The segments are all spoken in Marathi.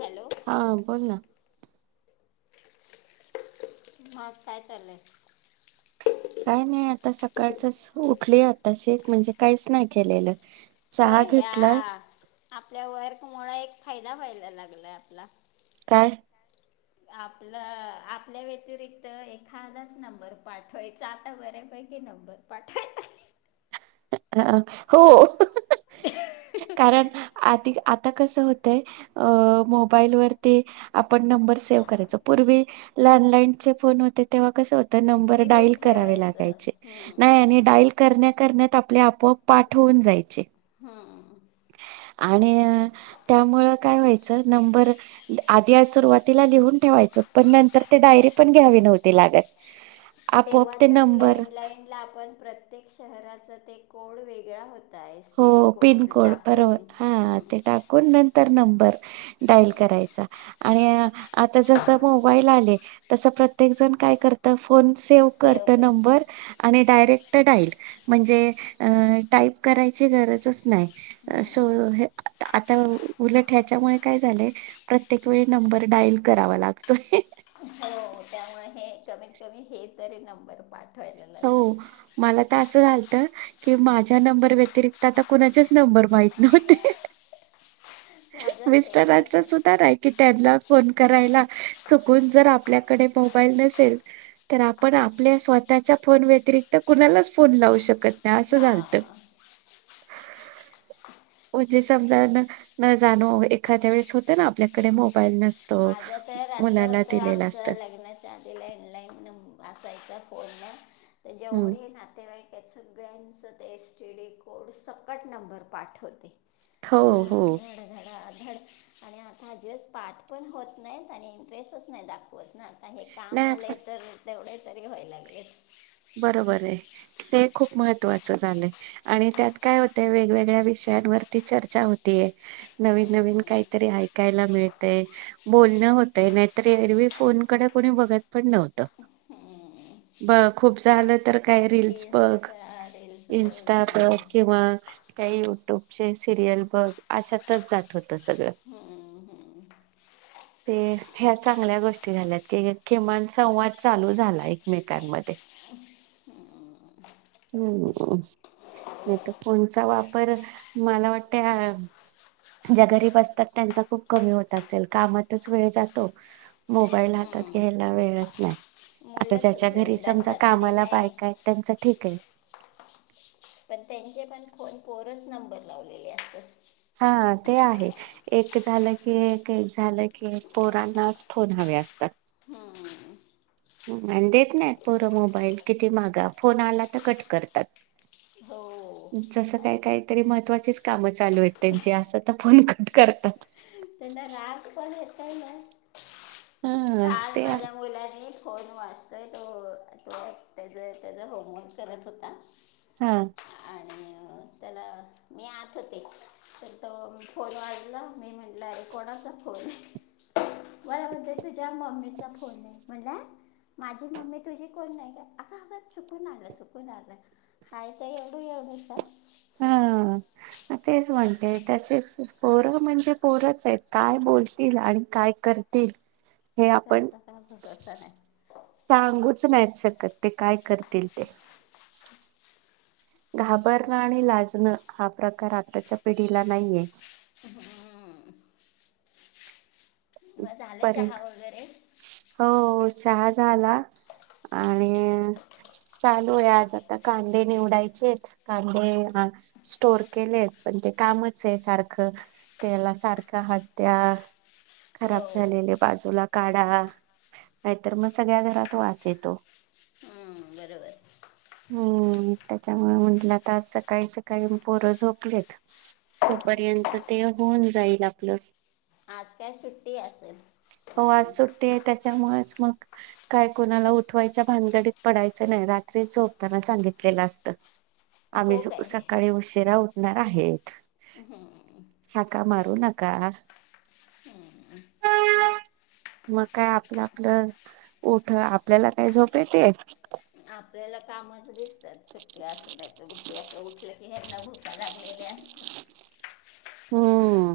हॅलो हा बोल ना मग काय चाललंय? काय नाही आता सकाळचं उठली आताशी म्हणजे काहीच नाही केलेलं. होय चहा या घेतलाय आपल्या वर्क मुळे एक फायदा व्हायला लागलाय आपला काय आपलं आपल्या व्यतिरिक्त एखादाच नंबर पाठवायचा आता बऱ्यापैकी नंबर पाठवायचा ह हो. कारण आद आता आता कसं होतय मोबाईल वरती आपण नंबर सेव्ह करायचो पूर्वी लँडलाईनचे फोन होते तेव्हा कसं नंबर डाईल लिहून करावे ठेवायचं लागायचे हम्म, नाही आणि डाईल करण्यात करण्यात आपले आपोआप पाठ होवून जायचे. हम्म. आणि त्यामुळे काय व्हायचं नंबर आधी सुरुवातीला लिहून ठेवायचो पण नंतर ते डायरी पण घ्यावी नव्हती लागतं. तेव्हा तर लँडलाईन ला आपण प्रत्य त्येक शहराचं ते कोडं वेगळा हो हो पिनकोड बरोबर हां हां ते टाकून नंतर नंबर. डायल करायचा आणि आता जसं मोबाईल आले तस प्रत्येक जण काय करत फोन सेव सेव्ह करत करता नंबर आणि डायरेक्ट [unintelligible] म्हंजे अ टाईप कराय ची गरजच नाहीं. अ सो हे आता उ उलट ह्याच्यामुळे काय झालंय, प्रत्येक वेळी नंबर डाईल करावा लागतोय. त हे कमीत कमी हे तरी नंबर पाठ हो मला त असं झालत कि माझ्या नंबर व्यतिरिक्त आता कुणाचेच नंबर माहित नव्हते. माझं सेम मिस्टरांचा तसंच सुद्धा नाई की त्यांना फोन करायला चुकून जर आप आपल्याकडे मोबाईल नसेल तर आप आपल्या स्वतः त्याच्या फोन व्यतिरिक्त कुणालाच फोन लावू शकत नाही. असं झालत हां म्हणजे समजा न जाणो एखाद्या वेळेस होत ना आपल्याकडे मोबाईल नस. माझं तर असं होतं आमचं लग्नाच्या आधी लँडलाईन नंब असायचां. [unintelligible] त हं. जेवढे ही नातेवाईक. त्या सगळ्यांच ते एस टी डी कोड सकट नंबर पाठ होते. हो, धडा हो. धड धडा धड आणि आता जस्ट पाठ पण होत नाई. नाहीत आणि इंटरेस्टच नाही दाखवत ना. आता हे काम नाही आलय तर तेवढे तरी व्हाय लागलेत. बरोबर आहे ते खूप महत्त्वाचं झालंय आणि त्यात काय होतय वेगवेगळ्या विषयांवरती चर्चा होतीय. नवीन नवीन हम्म, काहीतरी ऐकायला मिळ बोलणं होत नाहीतर एरवी फोनकडे कोणी बघत पण नव्हत हम्म. ब खूप झालं तर काय रीलस बघ इंस्टा रील्सवर इन्स्टाप हां किंवा काही यूट्यूब सिरियल बघ अशातच जात होत सगळं. हम्म, हम्म. ते ह्या चांगल्या गोष्टी झाल्यात. की किमान संवाद चालू झाला. एकमेकांमध्ये हम् नाही तर फोनचा वापर मला वाटत ज्या गरीब असतात. त्यांचा खूप कमी होत असेल कामातच वेळ जातो मोबाईल हातात घ्यायला वेळच नाही. मुलंच घेऊन बसतात. मला बाय नाही काय त्यांच ठीक आहे. पण त्यांचे पण फोन पोरच नंबर लावलेले असत. हा ते आहे. एक झालं की एक एक झालं की एक पोरांनाच फोन हवे असतात. आणि देत नाही परं मोबाईल किती मागा फोन आला तर कट करतात. हो जसं काही काहीतरी महत्त्वाचीच कामं चालू आहेत त्यांची असं तर फोन कट करतात. त्यांना राग पण काना हम् ते मुलाने फोन वाजतोय तो तो त्याच त्याचा होमवर्क करत होता. हा. आणि त्याला मी आत होते तर तो फोन वाजला मी म्हण कोणाचा फोन आहे मला म्हणतोय त्या मम्मीचा फोन हाय म्हणला. माझी मम्मी तुझी कोण नाही का आग आग चुकून आलं. चुकून आलं हाय तर एवढू एवढू सा हा तेच म्हणते तसेच पोरं म्हणजे पोरंच आहे काय बोलतील आणि काय करतील हे आपण त्यांचा काय भरोसा नाही सांगूच नाहीत शकत. ते काय कर तील ते घाबरणं आणि लाजणं हा प्रकार आताच्या पिढीला नाहीये. मग झालं परी चहा वगैरे हो चहा झाला आणि चालू आहे. आज आता कांदे निवडायचे आहेत. कांदे स्टोर केलेत पण ते कामच आहे सारखं त्याला सारखं ह्या हो खराब झालेले बाजूला काढा नाहीतर मग सगळ्या घरात वास येतो. हम्म, बरोबर हम् त्याच्यामुळे म्हटलं आता सकाळी सकाळी पोरं झोपलेत तोपर्यंत ते होऊन जाईल आपलं आज काय सुट्टी असल हो आज सगळ्यांना सुट्टी आहे त्याच्यामुळेच मग काय कोणाला उठवायच्या भानगडीत पडायचं नाही. रात्री झोपताना सांगितलेलं असत. आम्ही हो काय सकाळी उशिरा उठणार आहेत. हाका मारू नका. मग काय आपलं आपलं उठ आपल्याला काय झोप येते? आपल्याला कामच दिसतात सुट्टी असूनच गुट्टी अस उठलं की यांना भूका लागलेले असतात. हम्म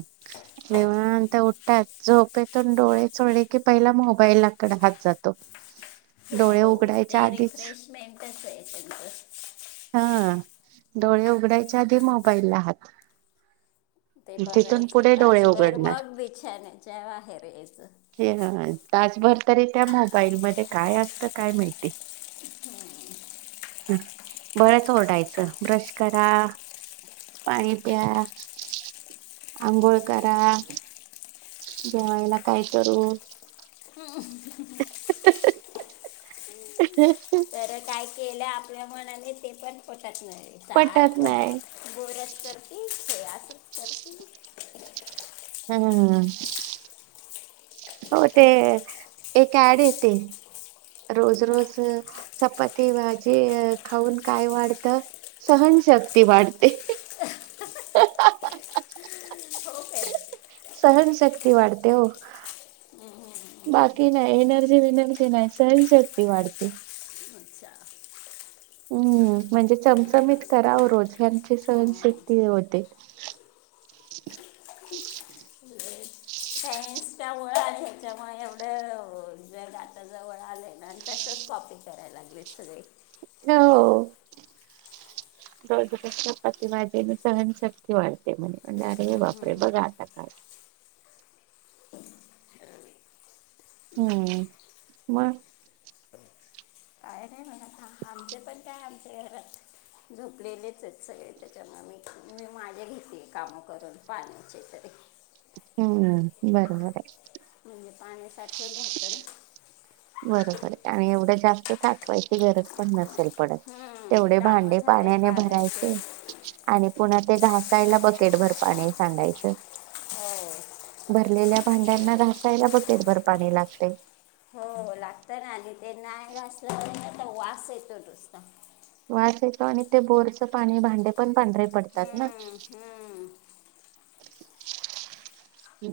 देव ते उठतात झोपेतून डोळे चोळले की पहिला मोबाईल लाकड हात जातो असतात डोळे हो हो उघडाय रिफ्रेशमेंटच आहे. [inaudible] हा डोळे उघडायच्या आधी मोबाईलला हात ते तिथून बघायचं पुढे डोळे तासभर उघडणार. मग बिछाण्याच्या बाहेर यायचं. हे तासभर तरी त्या मोबाईल मध्ये काय असतं काय माहिती बरंच ओरडायचं ब्रश करा, पाणी पिया, आंघोळ करा. जेवायला काय करू? ह बरं काय केलं आप आपल्या मनाने ते पण प त नाही पटत सारखं नाही. गोऱ्यास करती ते असच करती. हम ह हो ते एक ऍड येते. रोज-रोज चपाती-भाजी खाऊन काय वाढते? सहनशक्ती वाढते. हो काय सहनशक्ती वाढते हो. बाकी नाही एनर्जी विनर्जी नाही, सहनशक्ती वाढते. अच्छा हम्म! म्हणजे चमचमीत करावं रोज ह्यांनची हां सहनशक्ती हे होते. इस्टामुळे आणि हच्यामुळे एवढं ज डाटाजवळ आलंय ना आणि तसच कॉपी करायला लागलेत सगळे हो. रोज रोज चपाती-भाजीन सहनशक्ती वाढते म्हणे म्हण अरे बापरे बघा आता काय. हम्म. मग? काय नाही म्हणत हा आमचे पण काय आमच्या घरात झोपलेलेच हेत सगळे. त्याच्यामुळं मी-मी माजे घेते कामं करून पाण्याचे तरी हम्म! बरबर हाय. म्हणजे पाणी साठवून राहतं ना बरोबर हाय आणि एवढं जास्त साठवायची गरज पण नसेल पडत. हम्म, तेवढे कामं भांडे झाले पाण्याने पाण्याचे भरायचे आणि पुन्हा ते घास [inaudible] [inaudible] पाणी सांडायचं हो भरलेल्या भांड्यांना घासायला बकेटभर पाणी लागतंय. हो लागतंय ना आली ते नाय घासलं कि न वास येतो नुसता वास येतो आणि ते बोरचं पाणी भांडे पण पांढरे पड तात ना? हम्म, हम्म.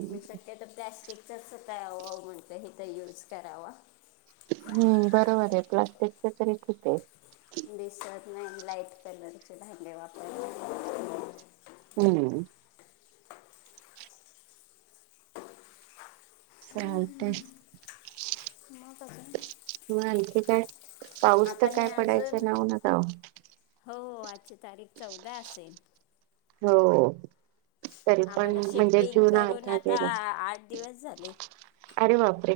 मी शक्य तो प्लॅस्टिक त्याचं काय अहो अहो म्हणतोय हेथ यूज करावा हम्म! बरोबर हाय प्लास्टिकचं तरी किती हाय? बी शर्ट नाही लाईट पलंरची भांडे वापरायचे प हम्म! चालतंय मग अजून म आणखी काय? पाऊस तर आता मी काय पडायचं अजून नाव नव्हतं आव हो आजची तारीख चौदा असेल हो. तरी पण आम्हाला म्हणजे शिफ्टिंग जून करून आयता आता गेला. आठ दिवस झाले अरे बापरे!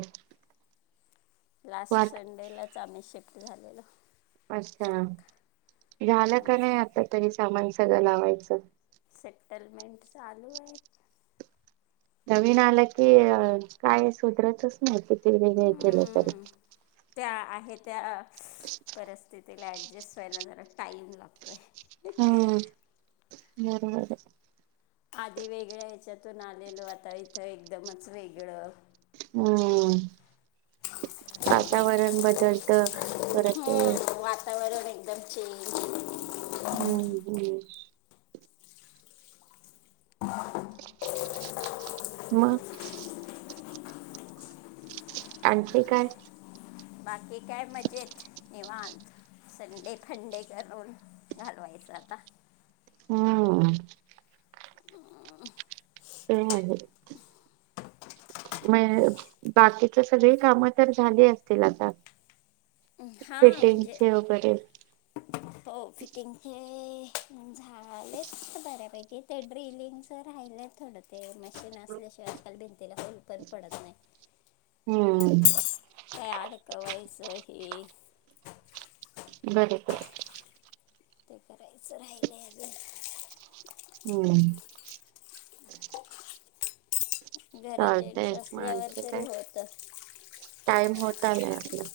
लास्ट वाट संडेला. आमही शिफ्ट झालेलो अच्छा झालं का नाही आता तरी सामान सगळं लावायचं टलमेंट चालू आहेत नवीन आलं की काय सुधरतचत ह क तयकला सर हम्म, त्या आहे त्या परिस्थिती तला ऍडजस्ट व्हायला जरा टाईम लागतोय बरोंबर आधी वेगळ्या ह्याच्यातून आलेलो आता इथं एकदमच वेगळं हम् वातावरण बदलत परत एकदमचे हम् ब ह मग आंटी काय बाकी काय मजेत निवत संडे फंडे करून घालवायच आता हम आ ते आहे म बाकीच सगळी कामं तर झाली असतील आता ् हा म्हणजे फिटिंगचे वगैरे हो फिटिंग ते झालंच बऱ्यापैकी ते ड्रिलिंगचं राहिलं थोडं ते मशीन असल्याशिवायजकाल भिंतीला पल पण पडत नाही हम्म ॅर क वैसही बर बर ते कई सराईलाजे हम्म घरात जेंट्स चालतय मा असल्यावर आणखी तरी काय होतं टाईम होता नाही आपला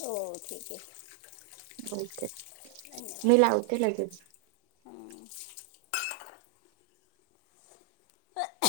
हो ठीक आहे ओके मी लावते लगेच धन्यवाद हं.